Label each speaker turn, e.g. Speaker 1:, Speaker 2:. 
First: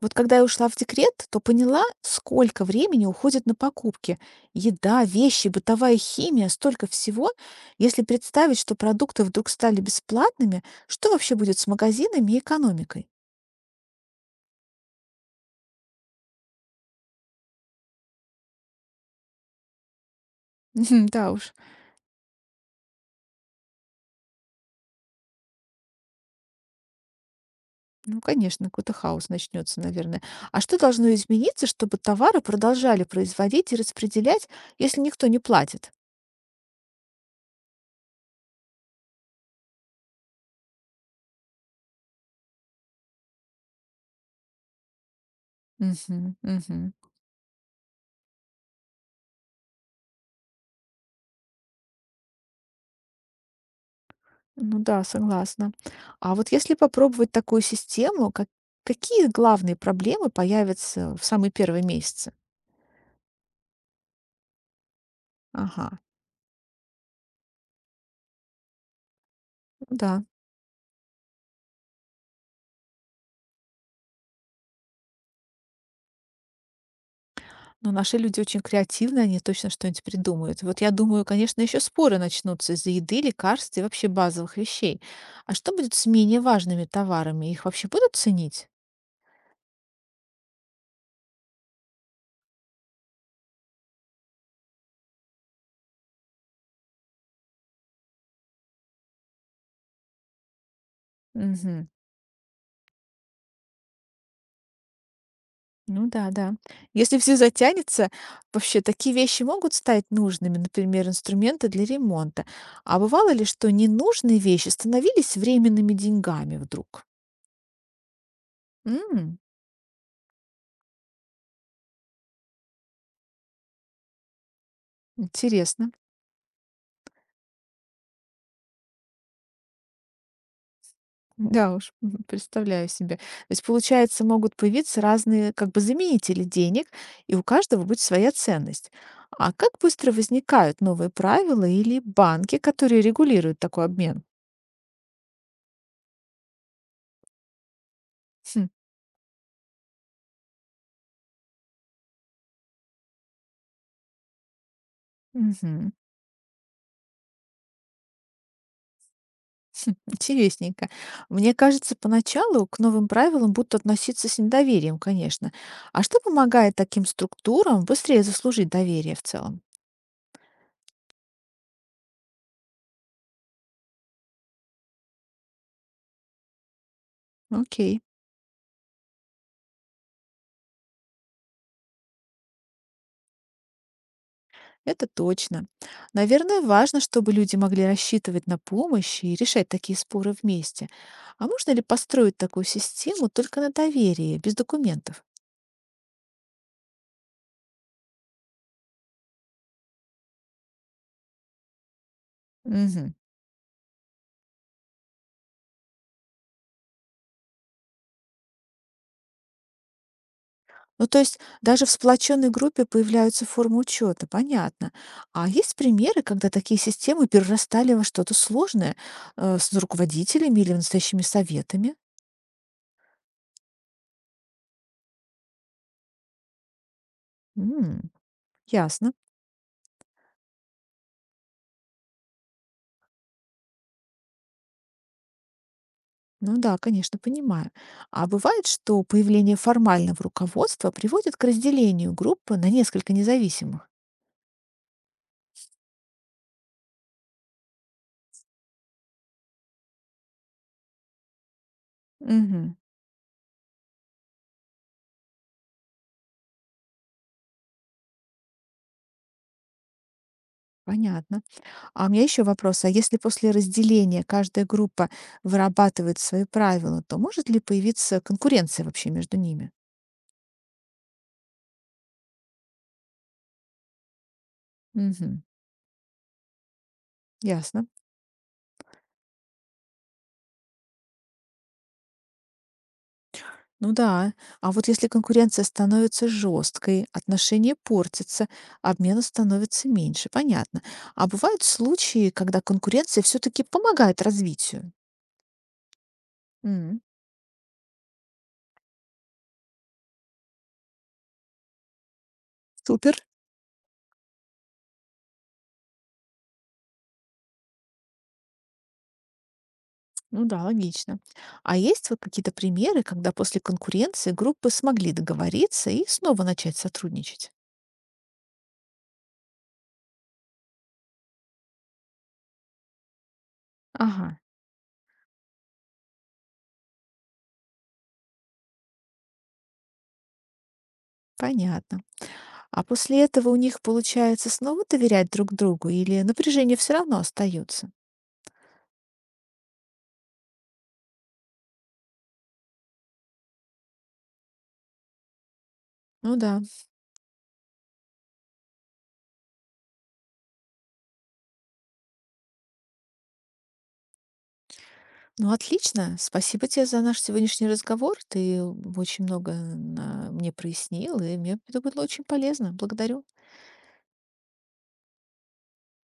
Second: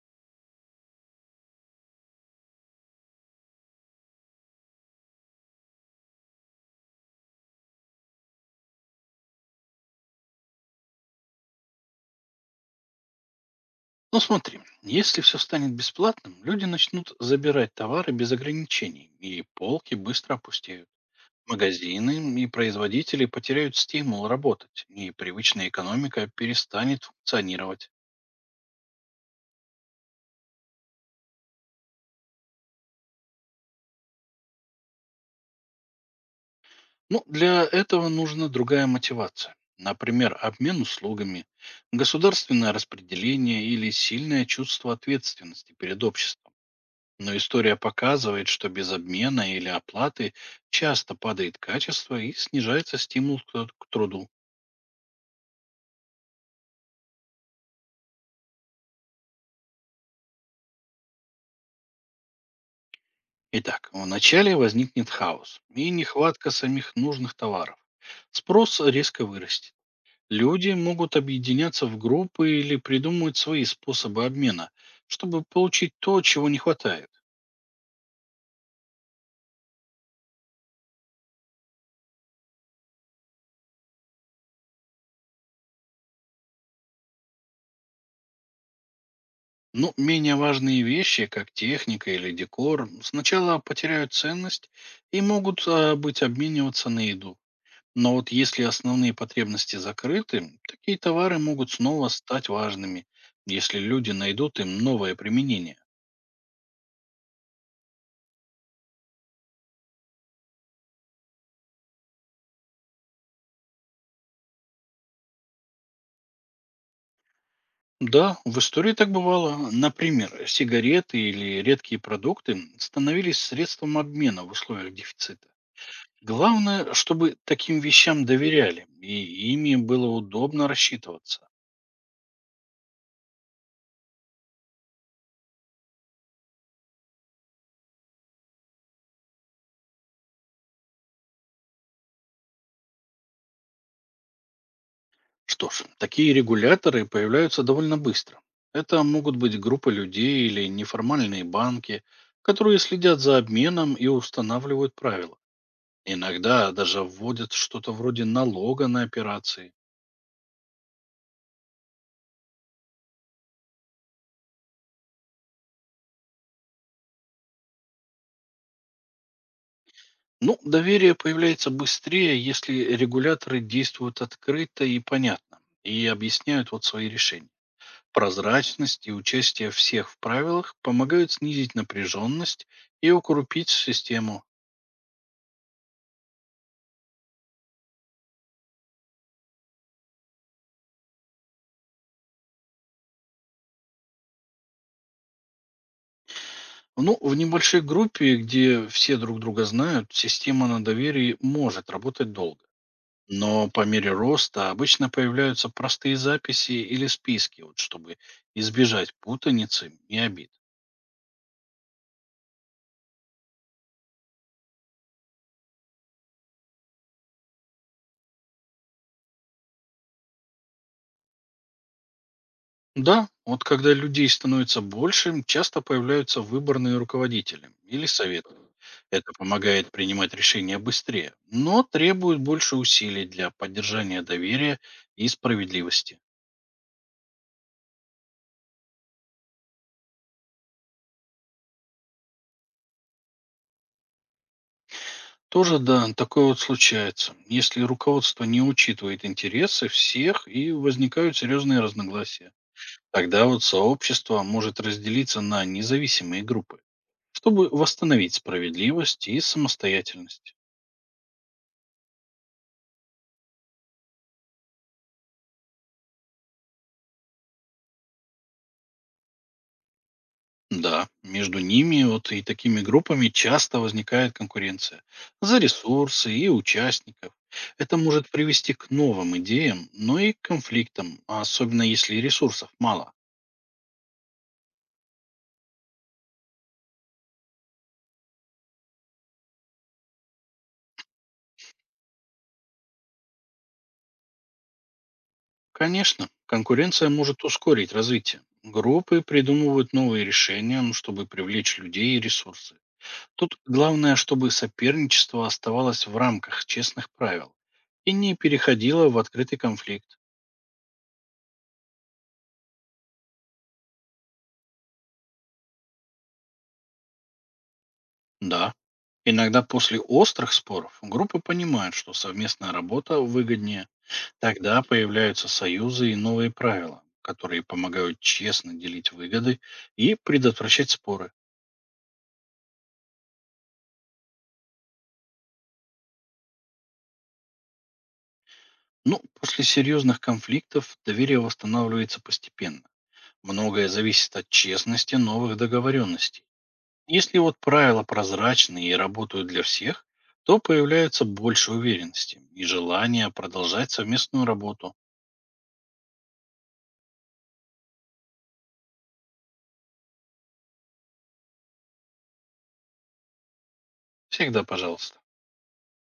Speaker 1: Вот когда я ушла в декрет, то поняла, сколько времени уходит на покупки. Еда, вещи, бытовая химия, столько всего. Если представить, что продукты вдруг стали бесплатными, что вообще будет с магазинами и экономикой?
Speaker 2: Ну смотри, если все станет бесплатным, люди начнут забирать товары без ограничений, и полки быстро опустеют.
Speaker 1: Мгм, да уж,
Speaker 2: Магазины и производители потеряют стимул работать, и привычная экономика перестанет функционировать.
Speaker 1: ну, конечно, какой-то хаос начнется, наверное. А что должно измениться, чтобы товары продолжали производить и распределять, если никто не платит?
Speaker 2: Ну, для этого нужна другая мотивация. Например, обмен услугами, государственное распределение или сильное чувство ответственности перед
Speaker 1: Мгм.
Speaker 2: обществом. Но история показывает, что без обмена или оплаты часто падает качество и снижается стимул к труду.
Speaker 1: Ну да, согласна. А вот если попробовать такую систему, как какие главные проблемы появятся в самые первые месяцы?
Speaker 2: Итак, вначале возникнет хаос и
Speaker 1: Ага,
Speaker 2: нехватка самих нужных товаров. Спрос резко вырастет.
Speaker 1: ну да.
Speaker 2: Люди могут объединяться в группы или придумывать свои способы обмена, чтобы получить то, чего не хватает.
Speaker 1: Но наши люди очень креативны, они точно что-нибудь придумают. Вот я думаю, конечно, еще споры начнутся из-за еды, лекарств и вообще базовых вещей. А что будет с менее важными товарами? Их вообще будут ценить?
Speaker 2: Но менее важные вещи, как техника или декор, сначала потеряют ценность и могут быть обмениваться на еду. Но вот если основные потребности закрыты, такие товары могут
Speaker 1: Мгм.
Speaker 2: снова стать важными, если люди найдут им новое применение.
Speaker 1: Ну да, да. Если все затянется, вообще такие вещи могут стать нужными, например, инструменты для ремонта. А бывало ли, что ненужные вещи становились временными деньгами вдруг?
Speaker 2: Да, в истории так
Speaker 1: М,
Speaker 2: бывало. Например, сигареты или редкие продукты становились средством обмена в условиях дефицита.
Speaker 1: интересно.
Speaker 2: Главное, чтобы таким вещам доверяли, и ими было удобно рассчитываться.
Speaker 1: Да уж, представляю себе. То есть, получается, могут появиться разные как бы заменители денег, и у каждого будет своя ценность. А как быстро возникают новые правила или банки, которые регулируют такой обмен?
Speaker 2: Что ж, такие регуляторы появляются довольно быстро.
Speaker 1: Хм,
Speaker 2: Это могут быть группы людей или неформальные банки, которые следят за обменом и устанавливают правила.
Speaker 1: мгм.
Speaker 2: Иногда даже вводят что-то вроде налога на операции.
Speaker 1: Хм, интересненько. Мне кажется, поначалу к новым правилам будут относиться с недоверием, конечно. А что помогает таким структурам быстрее заслужить доверие в целом?
Speaker 2: Ну, доверие появляется быстрее, если регуляторы действуют открыто и понятно, и объясняют вот свои решения.
Speaker 1: Окей,
Speaker 2: Прозрачность и участие всех в правилах помогают снизить напряженность и укрупить систему.
Speaker 1: это точно. Наверное, важно, чтобы люди могли рассчитывать на помощь и решать такие споры вместе. А можно ли построить такую систему только на доверии, без документов?
Speaker 2: Ну, в небольшой группе, где все друг друга знают, система на доверии может работать долго.
Speaker 1: Мгм.
Speaker 2: Но по мере роста обычно появляются простые записи или списки, вот, чтобы избежать путаницы и обид.
Speaker 1: Ну, то есть даже в сплоченной группе появляются формы учета, понятно. А есть примеры, когда такие системы перерастали во что-то сложное с руководителями или настоящими советами?
Speaker 2: Да, вот когда людей становится больше, часто появляются выборные руководители или
Speaker 1: М,
Speaker 2: советы.
Speaker 1: ясно.
Speaker 2: Это помогает принимать решения быстрее, но требует больше усилий для поддержания доверия и справедливости.
Speaker 1: Ну да, конечно, понимаю. А бывает, что появление формального руководства приводит к разделению группы на несколько независимых?
Speaker 2: Тоже да, такое вот случается, если руководство не учитывает интересы всех и возникают серьезные разногласия.
Speaker 1: Мгм.
Speaker 2: Тогда вот сообщество может разделиться на независимые группы, чтобы восстановить справедливость и самостоятельность.
Speaker 1: Понятно. А у меня еще вопрос. А если после разделения каждая группа вырабатывает свои правила, то может ли появиться конкуренция вообще между ними?
Speaker 2: Да, между ними вот и такими группами часто возникает конкуренция
Speaker 1: Мгм.
Speaker 2: за ресурсы и участников.
Speaker 1: Ясно.
Speaker 2: Это может привести к новым идеям, но и к конфликтам, а особенно если ресурсов мало.
Speaker 1: Ну да. А вот если конкуренция становится жесткой, отношения портятся, обмена становится меньше. Понятно. А бывают случаи, когда конкуренция все-таки помогает развитию.
Speaker 2: Конечно,
Speaker 1: М,
Speaker 2: конкуренция может ускорить развитие. Группы придумывают новые решения, ну, чтобы привлечь людей и ресурсы.
Speaker 1: супер.
Speaker 2: Тут главное, чтобы соперничество оставалось в рамках честных правил и не переходило в открытый конфликт.
Speaker 1: Ну да, логично. А есть вот какие-то примеры, когда после конкуренции группы смогли договориться и снова начать сотрудничать?
Speaker 2: Да, иногда после острых споров группы понимают, что совместная работа выгоднее.
Speaker 1: Ага,
Speaker 2: Тогда появляются союзы и новые правила, которые помогают честно делить выгоды и предотвращать споры.
Speaker 1: понятно. А после этого у них получается снова доверять друг другу или напряжение все равно остается?
Speaker 2: Ну, после серьезных конфликтов доверие восстанавливается постепенно. Многое зависит от честности новых
Speaker 1: Ну
Speaker 2: договоренностей.
Speaker 1: да.
Speaker 2: Если вот правила прозрачны и работают для всех, то появляется больше уверенности и желания продолжать совместную работу.
Speaker 1: Ну, отлично. Спасибо тебе за наш сегодняшний разговор. Ты очень много мне прояснил, и мне это было очень полезно. Благодарю.
Speaker 2: Всегда пожалуйста.